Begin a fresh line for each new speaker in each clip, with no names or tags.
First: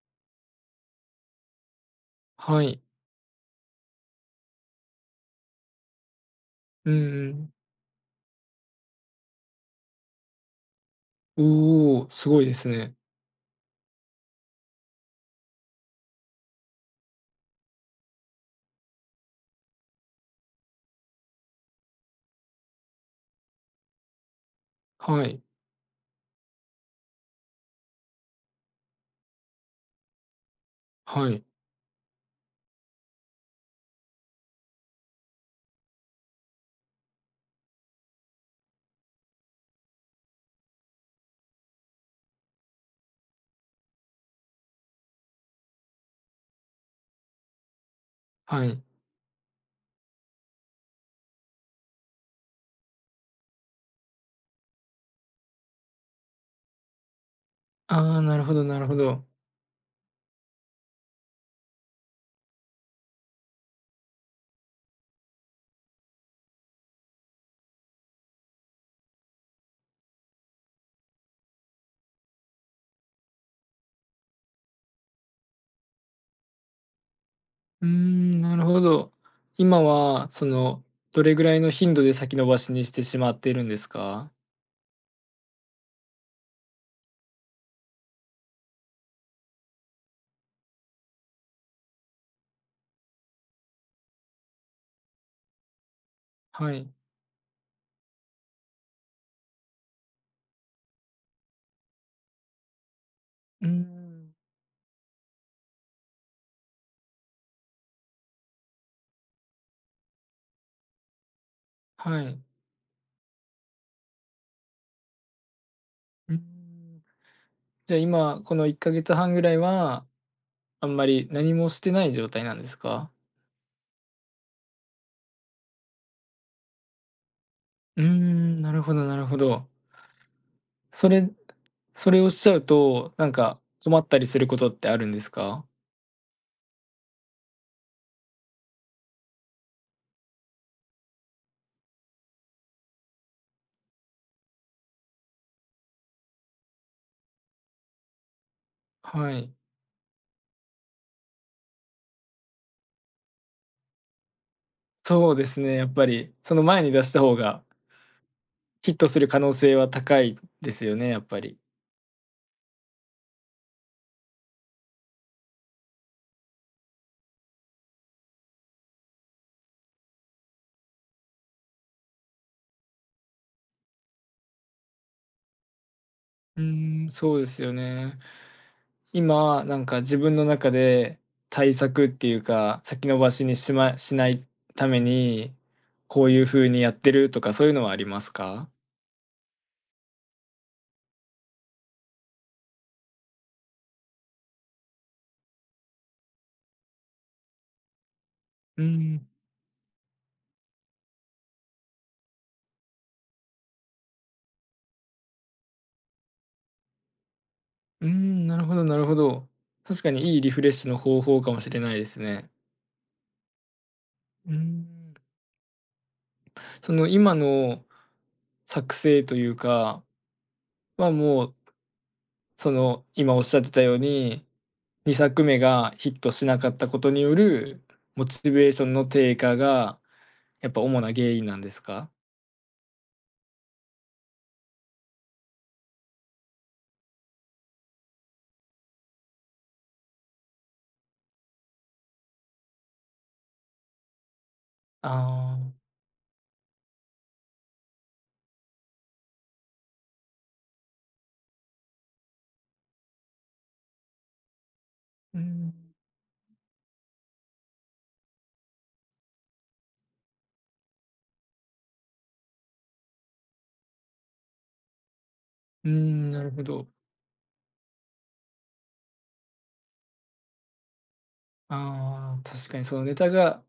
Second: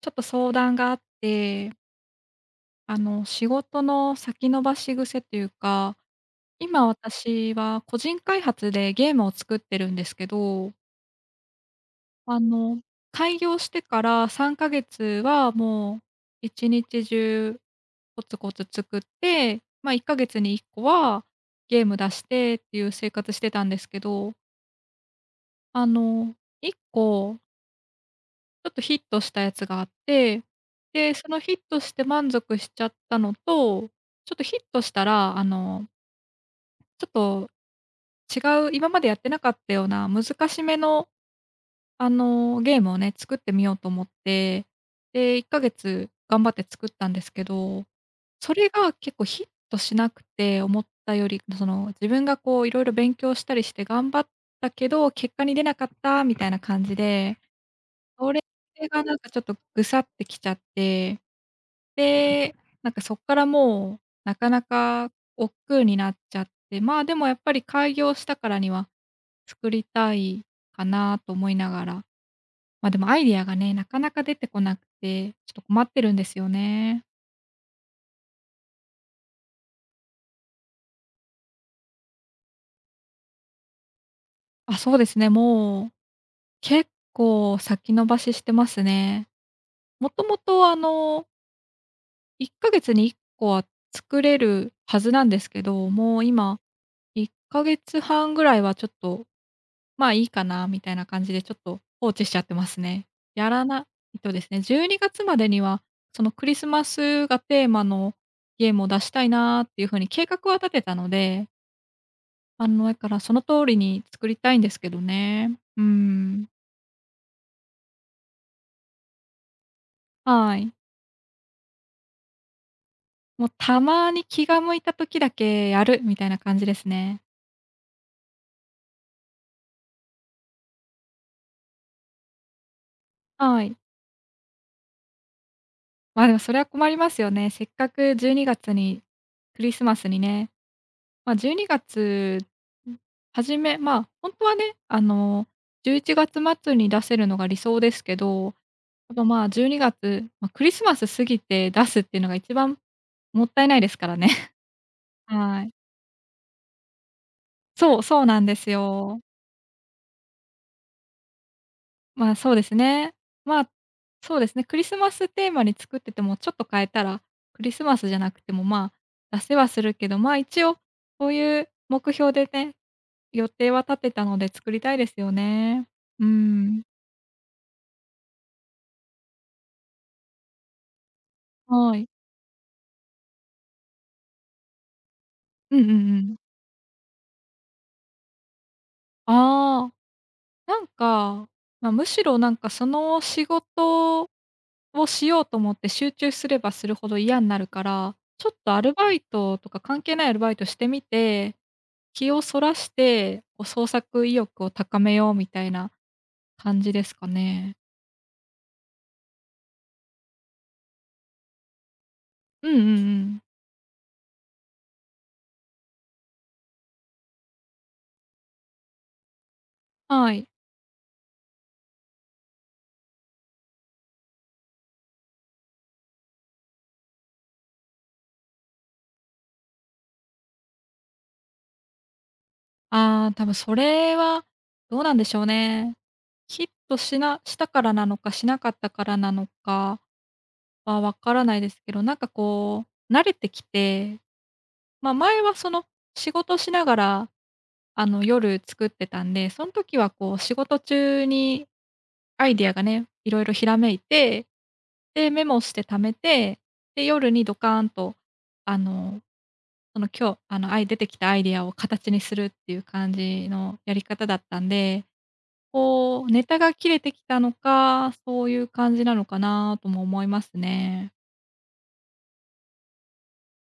ちょっと相談があって、
はい。
仕事の先延ばし癖というか、今
うんうん。
私は個人開発でゲームを作ってるんですけど、
おお、す
あ
ごいです
の、
ね。
開業してから3ヶ月はもう一日中コツコツ作って、まあ、1ヶ月に1個はゲーム出してっていう生活してたんですけど、
はい。
あの、1個ちょっとヒットしたやつがあって、で、そ
は
の
い。
ヒットして満足しちゃったのと、ちょっとヒットしたら、ちょっと違う、今までやってなかったような難しめの、ゲームをね、作ってみようと思って、で、1ヶ月頑張って作ったんですけど、そ
は
れ
い。
が結構ヒットしなくて、思ったより、その、自分がこういろいろ勉強したりして頑張ったけど、結果に出なかったみたいな感じで、
ああ、
そ
な
れ
るほどなるほ
がなん
ど。
かちょっとぐさってきちゃって、で、なんかそっからもう、なかなか億劫になっちゃって、まあ、でもやっぱり開業したからには作りたいかなと思いながら、でもアイディアがね、なかなか出てこなくて、ちょっと困ってるんですよね。
うーん、なるほど。今は、その、どれぐらいの頻度で先延ばしにしてしまっているんですか？
あ、そうですね、もう結構先延ばししてますね。もともと1ヶ月に1個は作れるはずなんですけど、もう今
はい。
1ヶ月半ぐらいはちょっとまあ、いいかなみたいな感じでちょっと放置しちゃってますね。やら
うー
ないと
ん。
ですね、12月までには、そのクリスマスがテーマのゲームを出したいなっていう風に計画は立てたので、
はい。
だからその通りに作りたいんですけどね。うー
うー
ん。
ん。じゃあ、今、この1ヶ月半ぐらいは、
はい。
あんまり何もしてない状態なんですか？
もうたまに気が向いた時だけやるみたいな感じですね。
うーん、なるほどなるほど。それそれをしちゃうと、なんか
はい。
困ったりすることってあるんですか？
まあ、でもそれは困りますよね。せっかく12月にがつにクリスマスにね、まあ、12月初め、本当はね、11月末に出せるのが理想ですけど、やっぱ、
は
まあ、
い。
12月、まあ、クリスマス過ぎて出すっていうのが一番もったいないですからね。
そうです
はい。
ね、やっぱり、その前に出した方が
そう、そうなんです
ヒット
よ。
する可能性は高いですよね、やっぱり。
まあ、そうですね。まあ、そうですね、クリスマステーマに作っててもちょっと変えたら、クリスマスじゃなくても、まあ、出せはするけど、まあ、一応そういう目標でね、予定は立てたので作りたいですよね。う
う
ん。
ーん、そうですよね。今、なんか自分の中で対
は
策
い。
っていうか、先延ばしにしないために、
うんうんう
こういう
ん。
風にやってるとかそういうのはありますか？
ああ、なんか、まあ、むしろなんかその仕事をしようと思って集中すればするほど嫌になるから、ちょっとア
う
ルバイ
ん、
トとか関係ないアルバイトしてみて、気をそらして、こう創作意欲を高めようみたいな感じですかね。
うん、なるほどなるほど。確かにいいリフレッシュの方法かもしれないですね。
うんうんうん。
うーん。その今の作成というか
はい。
は、もう、その今おっしゃってたように2作目がヒットしなかったことによるモチベーションの低下が、やっぱ主な原因なんですか？
ああ、多分それはどうなんでしょうね。ヒットしたからなのか、しなかったからなのかは、わからないですけど、なんかこう、慣れてきて、前は
あ
そ
あ、
の、仕事しながら、夜作ってたんで、その時はこう、仕事中にアイディアがね、いろいろひらめいて、で、
う
メモし
ん、
て貯めて、で、夜にドカーンと、あの、その、今日、出てきたアイディアを形にするっていう感じのやり方だったんで、
うー
こう、
ん、
ネ
なる
タ
ほ
が切
ど。
れてきたのか、そういう感じなのかなとも思いますね。
ああ、確かにそのネタが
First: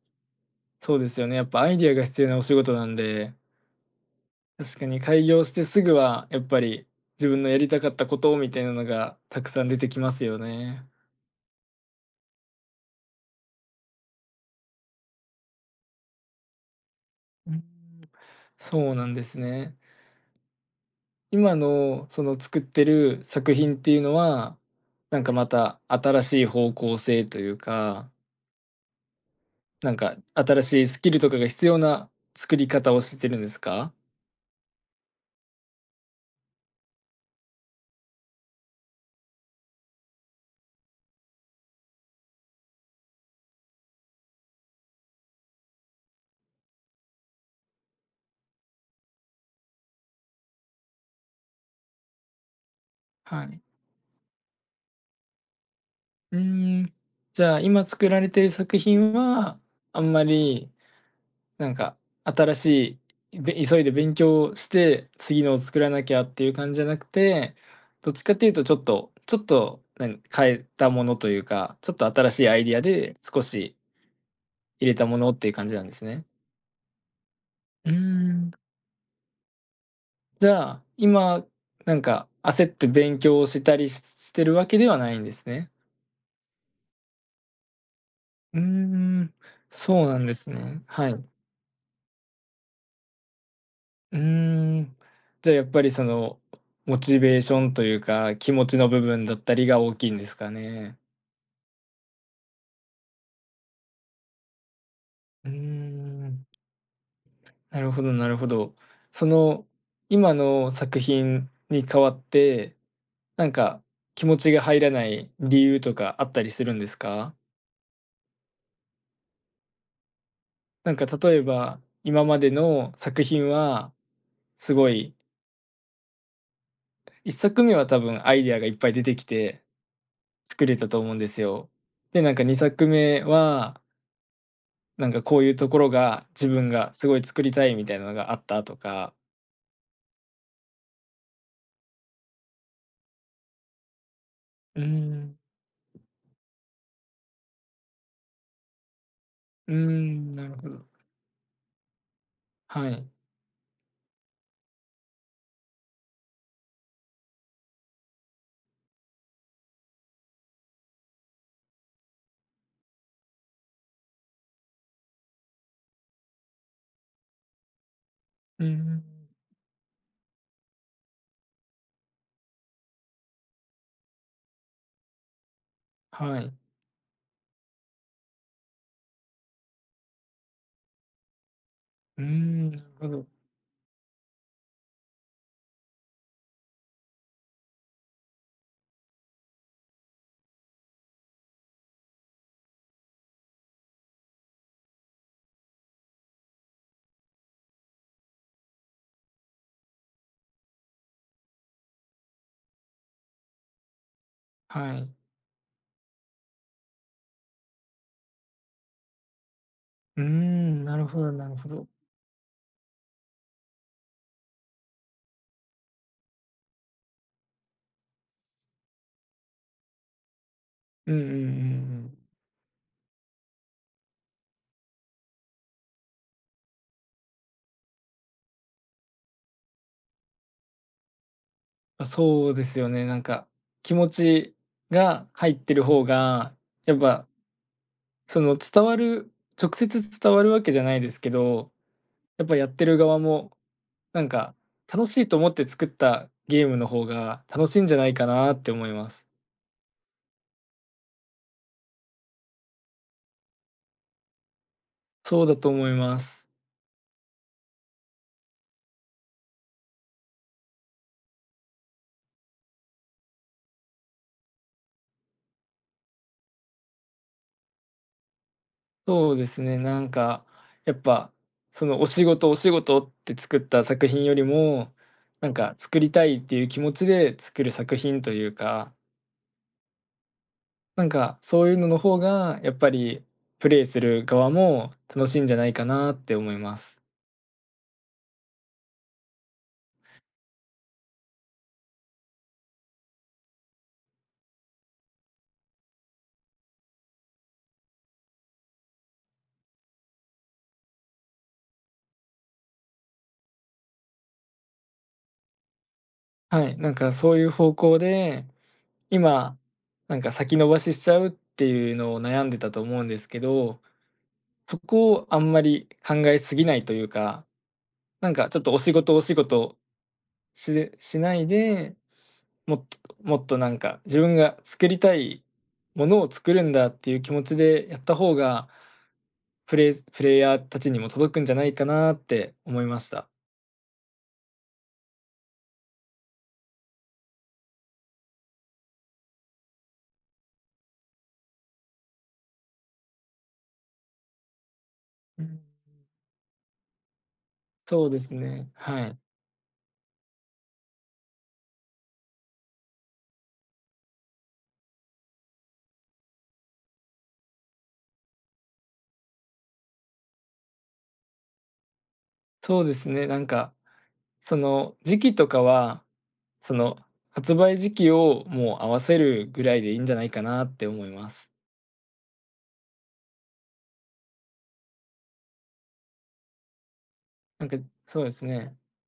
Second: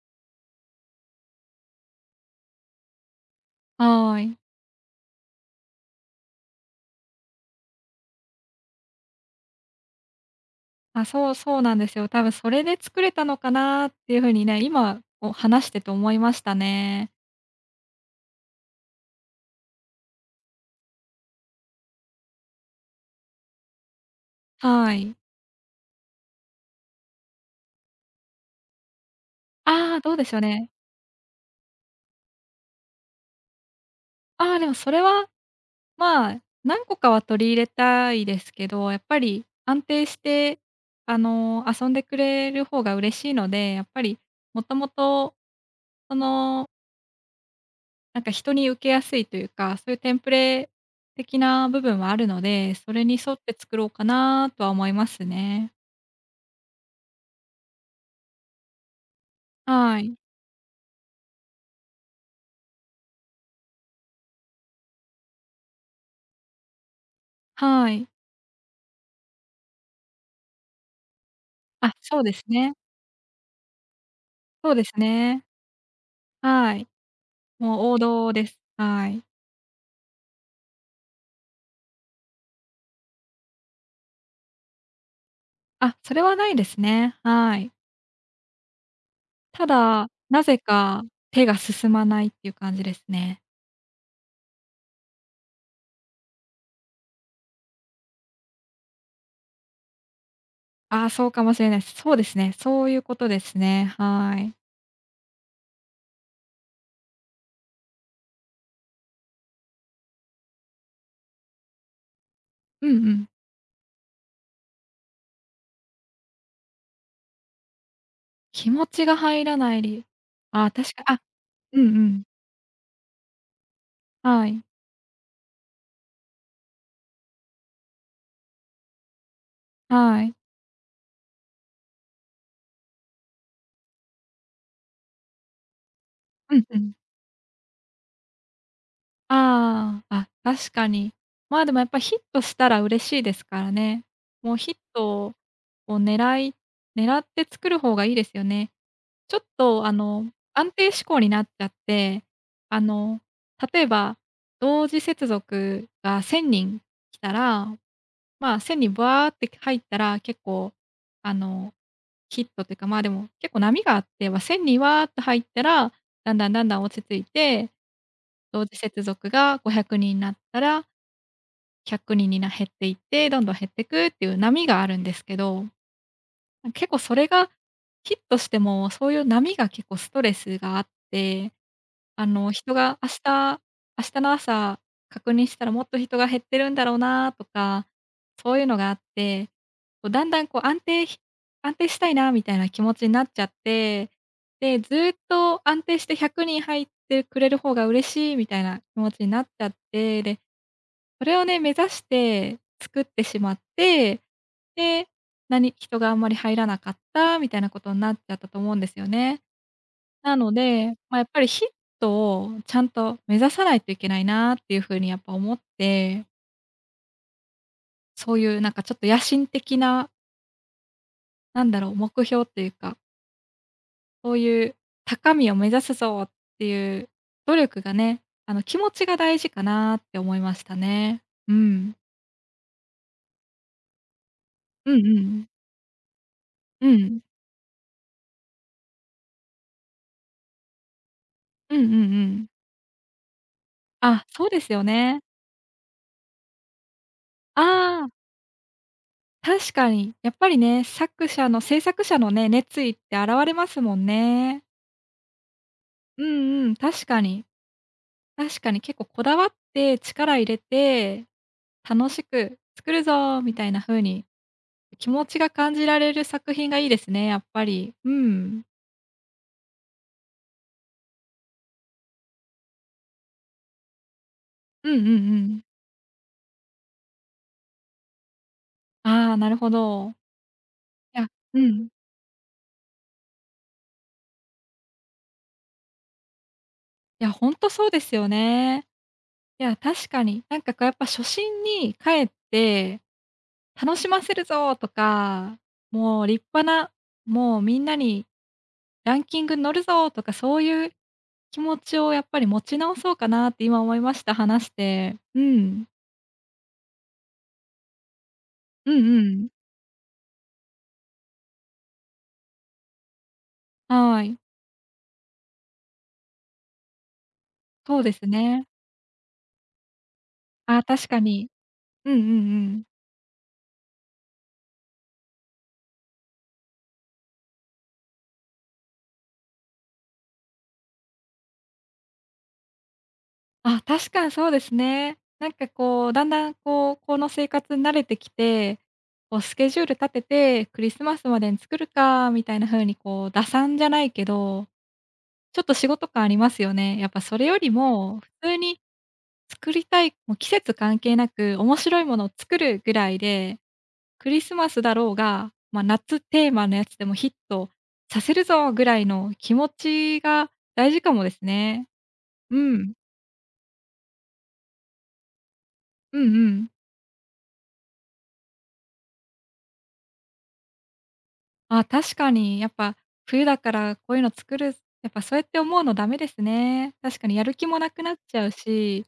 そうですよね、やっぱアイディアが必要なお仕事なんで、
はーい。
確かに開業してすぐはやっぱり自分のやりたかったことみたいなのがたくさん出てきますよね。
あ、そうそうなんですよ。多分それで作れたのかなっていうふうにね、今こう話してて思いましたね。
うん、そうなんですね。今のその作ってる作品っていうのは、
はい。
なんかまた新しい方向性というか、な
あ
ん
あ、どう
か
でしょう
新
ね。
しいスキルとかが必要な作り方をしてるんですか？
ああ、でもそれは、まあ、何個かは取り入れたいですけど、やっぱり安定して、遊んでくれる方が嬉しいので、やっぱりもともと、その、なんか人に受けやすいというか、そういうテンプレ的な部分はあるので、それに沿っ
は
て
い。
作ろうかなとは思いますね。
うーん。じゃあ、今作られてる作品は、
は
あん
い。
まりなんか新しい、急いで勉強して次のを作らなきゃっていう感じじゃなくて、
はい。
どっちかっていうとちょっと、何変えたものというか、ち
あ、
ょっと
そう
新
で
し
す
いアイデ
ね。
ィアで少し
そうで
入れ
す
たものっ
ね。
ていう感じなんですね。
はい。も
う
う
ー
王道で
ん。
す。はい。
じゃあ、今、なんか焦って勉強をしたりしてるわけではないんですね。
あ、それはないですね。はい。
うーん、
た
そ
だ、
うなんで
な
す
ぜ
ね。
か
はい。う
手が進まないっていう感じですね。
ーん。じゃあやっぱりその、モチベーションというか、気持ちの部分だったりが大きいんですかね。
ああ、そうかもしれないです。そうですね、そういうことですね。はい。
うーん、なるほどなるほど。その、今の作品に代わって、
うんうん。
なんか気持ちが入らない理由とかあったりするんですか？
気持ちが入らないりああ、確
なん
か
か
あ、
例え
うん
ば、
うん。
今までの作品は、
はい、
すごい、1作目は多分アイデアがいっぱい出てきて
はい。
作れたと思うんですよ。で、なんか2作目は、なんかこういうところが自
うん
分
うん。
がすごい作りたいみたいなのがあったとか。
ああ、あ、確かに。まあ、でもやっぱヒットしたら嬉しいですからね。もうヒッ
うー
ト
ん、
を狙って作る方がいいですよね。ちょっ
うー
と
ん、なるほ
安
ど。
定志向になっちゃって、あ
はい。
の、例えば同時接続が1000人来たら、まあ、1000人バーって入ったら結構、あの、ヒットっていうか、まあ、でも結構波があって、1000人わーっと入ったら、だんだんだんだん落ち着いて同
うん
時接
ん。
続が500人になったら、100人に減っていって、どんどん減ってくっていう波があるんですけど。
はい。
結構それがヒットしても、そういう波が結構ストレスがあって、
うーん、
人
なる
が
ほ
明
ど。
日明日の朝確認したらもっと人が減ってるんだろうなとか、そういうのがあって、こうだんだんこう安定したいなみたいな気持ちになっちゃって、で、ずっと安定して100人入ってくれる方が嬉しいみたいな気持ちになっちゃって、で、それをね、目指して作ってしまって、
は
で、
い。
何人があんまり入らなかったみたいなことになっちゃったと思うんですよね。
うー
なの
ん、
で、
なるほ
やっ
ど
ぱり
なる
ヒ
ほ
ッ
ど。
トをちゃんと目指さないといけないなっていう風にやっぱ思って、そういうなんかちょっと野心的な、
うんうんうんう
なんだろう、目
ん。
標っていうか、そういう高みを目指すぞっていう努力がね、気持ちが大事かなって思いましたね。うん。
あ、そうですよね。なんか、気持ち
うんう
が
ん。
入ってる方が、
う
やっ
ん。
ぱ、その、伝わる直接伝わるわけじゃないですけど、
うんうんう
やっ
ん。
ぱやってる側も、な
あ、
ん
そう
か、
ですよ
楽し
ね。
いと思って作ったゲームの方が
あ
楽しいんじゃな
あ、
いかなって思います。
確かに。やっぱりね、作者の制作者のね、熱意って現れますもんね。
そうだと思いま
う
す。
んうん、確かに。確かに結構こだわって力入れて、楽しく作るぞみたいな風に気持ちが感じられる作品がいいですね、やっぱり。うん。
そうですね、なんか、やっぱ、その、お仕事お仕事って作った作品より
う
も、
んうんう
なん
ん。
か、作りたいっていう気持ちで作る作品というか
ああ、なるほど。
なん
いや、
か、
う
そういうの
ん。
の方が、やっぱりプレイする側も楽しいんじゃないかなって思います。
いや、ほんとそうですよね。いや、確かに。なんかこうやっぱ初心に帰って楽しませるぞとか、もう立派な、もうみんなにランキング乗るぞとか、そういう気持ちをやっぱり持ち直そうかなって今思いました、話して。うん。
はい、なんかそういう方向で、
うんうん。
今、なんか先延ばししちゃうっていうのを悩んでたと思うんですけど、
はい。
そこをあんまり考えすぎないというか、
そうです
なんかちょっ
ね。
とお仕事お仕事
あ、
し
確か
しない
に。
で、
うんうんう
もっ
ん。
ともっとなんか自分が作りたいものを作るんだっていう気持ちでやった方がプレイヤーたちにも届くんじゃないかなって思いました。
あ、確かにそうですね。なんかこう、だんだんこう、この生活に慣れてきて、こうスケジュール立てて、クリスマスまでに作るかみたいな風にこう、打算じゃないけど
う
ち
ん。
ょっと仕事感ありますよね。やっぱそれより
そうで
も、普
す
通
ね、
に
はい。
作りたい、もう季節関係なく、面白いものを作るぐらいで、クリスマスだろうが、まあ、夏テーマのやつでもヒットさせるぞぐらいの気持ちが大事かもですね。う
そうで
ん。
すね、なんか、その、時期とかは、
うんうん。
その、発売時期をもう合わせるぐらいでいいんじゃないかなって思います。
あ、確かにやっぱ冬だからこういうの作る、やっぱそうやって思うのダメですね。確かにやる
な
気
んか、
もなくなっ
そうで
ちゃ
す
う
ね。
し、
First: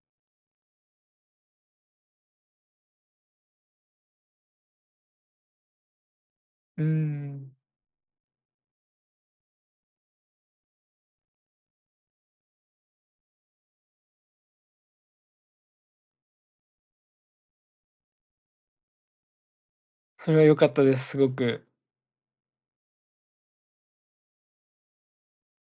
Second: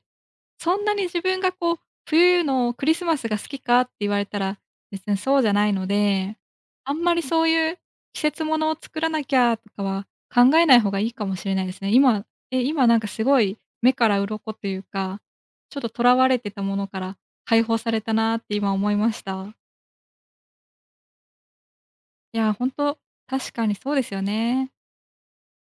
そんなに自分がこう、冬のクリスマスが好きかって言われたら、別にそうじゃないので、
うー
あんまりそう
ん、
いう季節ものを作らなきゃとかは考えない方がいいかもしれないですね。今なんかすごい目から鱗というか、ちょっと囚われてたものから解放されたなって今思いました。
それは良かったです、すごく。
いや、ほんと、確かにそうですよね。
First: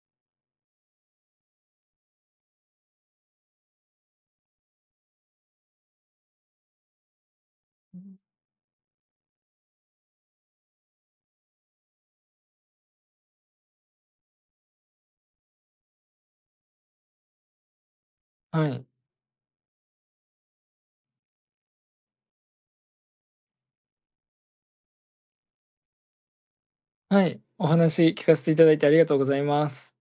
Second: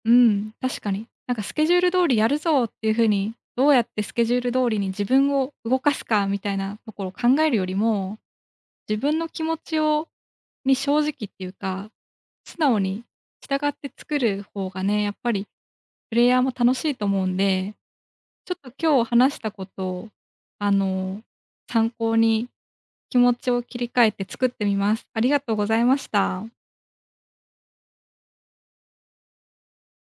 うん、確かに。なんかスケジュール通りやるぞっていう風に、どうやってスケジュール通りに自分を動かすかみたいなところを考えるよりも、自分の気持ちに正直っていうか、素直に従って作る方がね、やっぱりプレイヤーも楽しいと思うんで、ちょ
は
っと
い。
今日話したことを、あの、参考に気持ちを切り替えて作ってみます。ありがとうございました。
はい、お話聞かせていただいてありがとうございます。